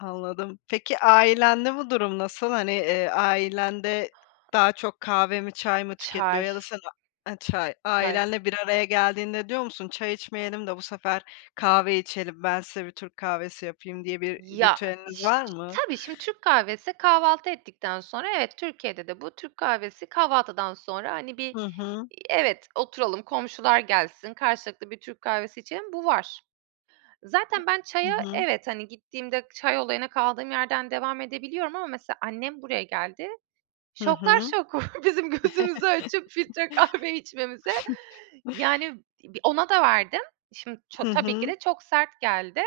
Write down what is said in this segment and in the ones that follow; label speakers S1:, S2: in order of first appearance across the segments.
S1: Anladım. Peki ailende bu durum nasıl? Hani, eee, ailende daha çok kahve mi çay mı tüketiliyor?
S2: Çay.
S1: Ya da sen ha çay
S2: Çay.
S1: ailenle bir araya geldiğinde diyor musun çay içmeyelim de bu sefer kahve içelim, ben size bir Türk kahvesi yapayım diye bir
S2: Ya
S1: ritüeliniz
S2: iş
S1: var mı?
S2: tabii şimdi Türk kahvesi kahvaltı ettikten sonra evet Türkiye'de de bu Türk kahvesi kahvaltıdan sonra, hani, bir,
S1: Hı hı.
S2: eee, evet oturalım komşular gelsin karşılıklı bir Türk kahvesi içelim bu var.
S1: A
S2: Zaten ben
S1: Hı
S2: çaya
S1: hı.
S2: evet hani gittiğimde çay olayına kaldığım yerden devam edebiliyorum ama mesela annem buraya geldi.
S1: Hı
S2: Şoklar
S1: hı.
S2: şoku bizim gözümüzü açıp filtre kahve içmemize. Yani b ona da verdim. Şimdi ça
S1: Hı
S2: tabii ki
S1: hı.
S2: de çok sert geldi.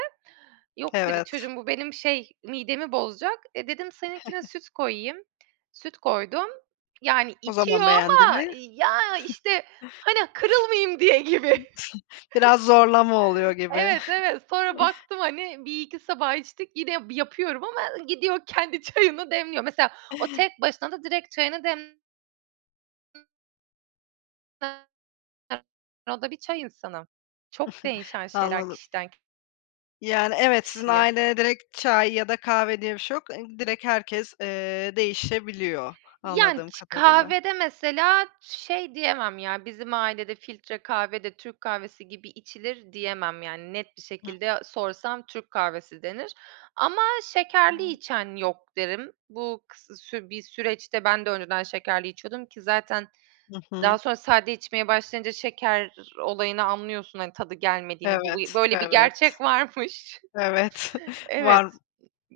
S2: Yok dedi,
S1: Evet.
S2: çocuğum bu benim şey midemi bozacak. E, dedim seninkine süt koyayım. Süt koydum. Yani
S1: O
S2: içiyor
S1: zaman beğendi
S2: ama
S1: mi?
S2: ya işte hani kırılmayayım diye gibi.
S1: Biraz zorlama oluyor gibi.
S2: Evet, evet sonra baktım hani 1-2 sabah içtik yine ya yapıyorum ama gidiyor kendi çayını demliyor. Mesela o tek başına da direkt çayını dem [unintelligible] [unintelligible] [unintelligible] O da bir çay insanı. Çok değişen şeyler
S1: Anladım.
S2: kişiden ki
S1: Yani evet sizin
S2: Kişiye.
S1: ailede direkt çay ya da kahve diye bir şey yok, ı direkt herkes, eee, değişebiliyor
S2: Yani
S1: anladığım
S2: ç
S1: kadarıyla.
S2: kahvede mesela şey diyemem ya bizim ailede filtre kahve de Türk kahvesi gibi içilir diyemem yani net bir
S1: Hıh.
S2: şekilde sorsam Türk kahvesi denir ama şekerli
S1: [unintelligible]
S2: içen yok derim. Bu kıs sür bir süreçte ben de önceden şekerli içiyordum ki zaten
S1: Hı
S2: daha
S1: hı.
S2: sonra sade içmeye başlayınca şeker olayını anlıyorsun hani tadı gelmediğini. Bu
S1: Evet,
S2: bir böyle bir
S1: evet.
S2: gerçek varmış
S1: Evet,
S2: Evet.
S1: var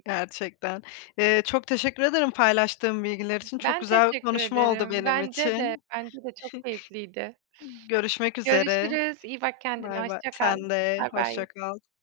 S1: gerçekten. Eee, çok teşekkür ederim paylaştığım bilgiler için. Çok
S2: Ben
S1: güzel bir
S2: teşekkür
S1: konuşma oldu
S2: ederim.
S1: benim
S2: Bence de,
S1: için.
S2: bence de çok
S1: G
S2: keyifliydi.
S1: görüşmek üzere.
S2: Görüşürüz, iyi bak kendine,
S1: Bay bay,
S2: hoşça kal.
S1: sen de,
S2: Bay bay.
S1: hoşça kal.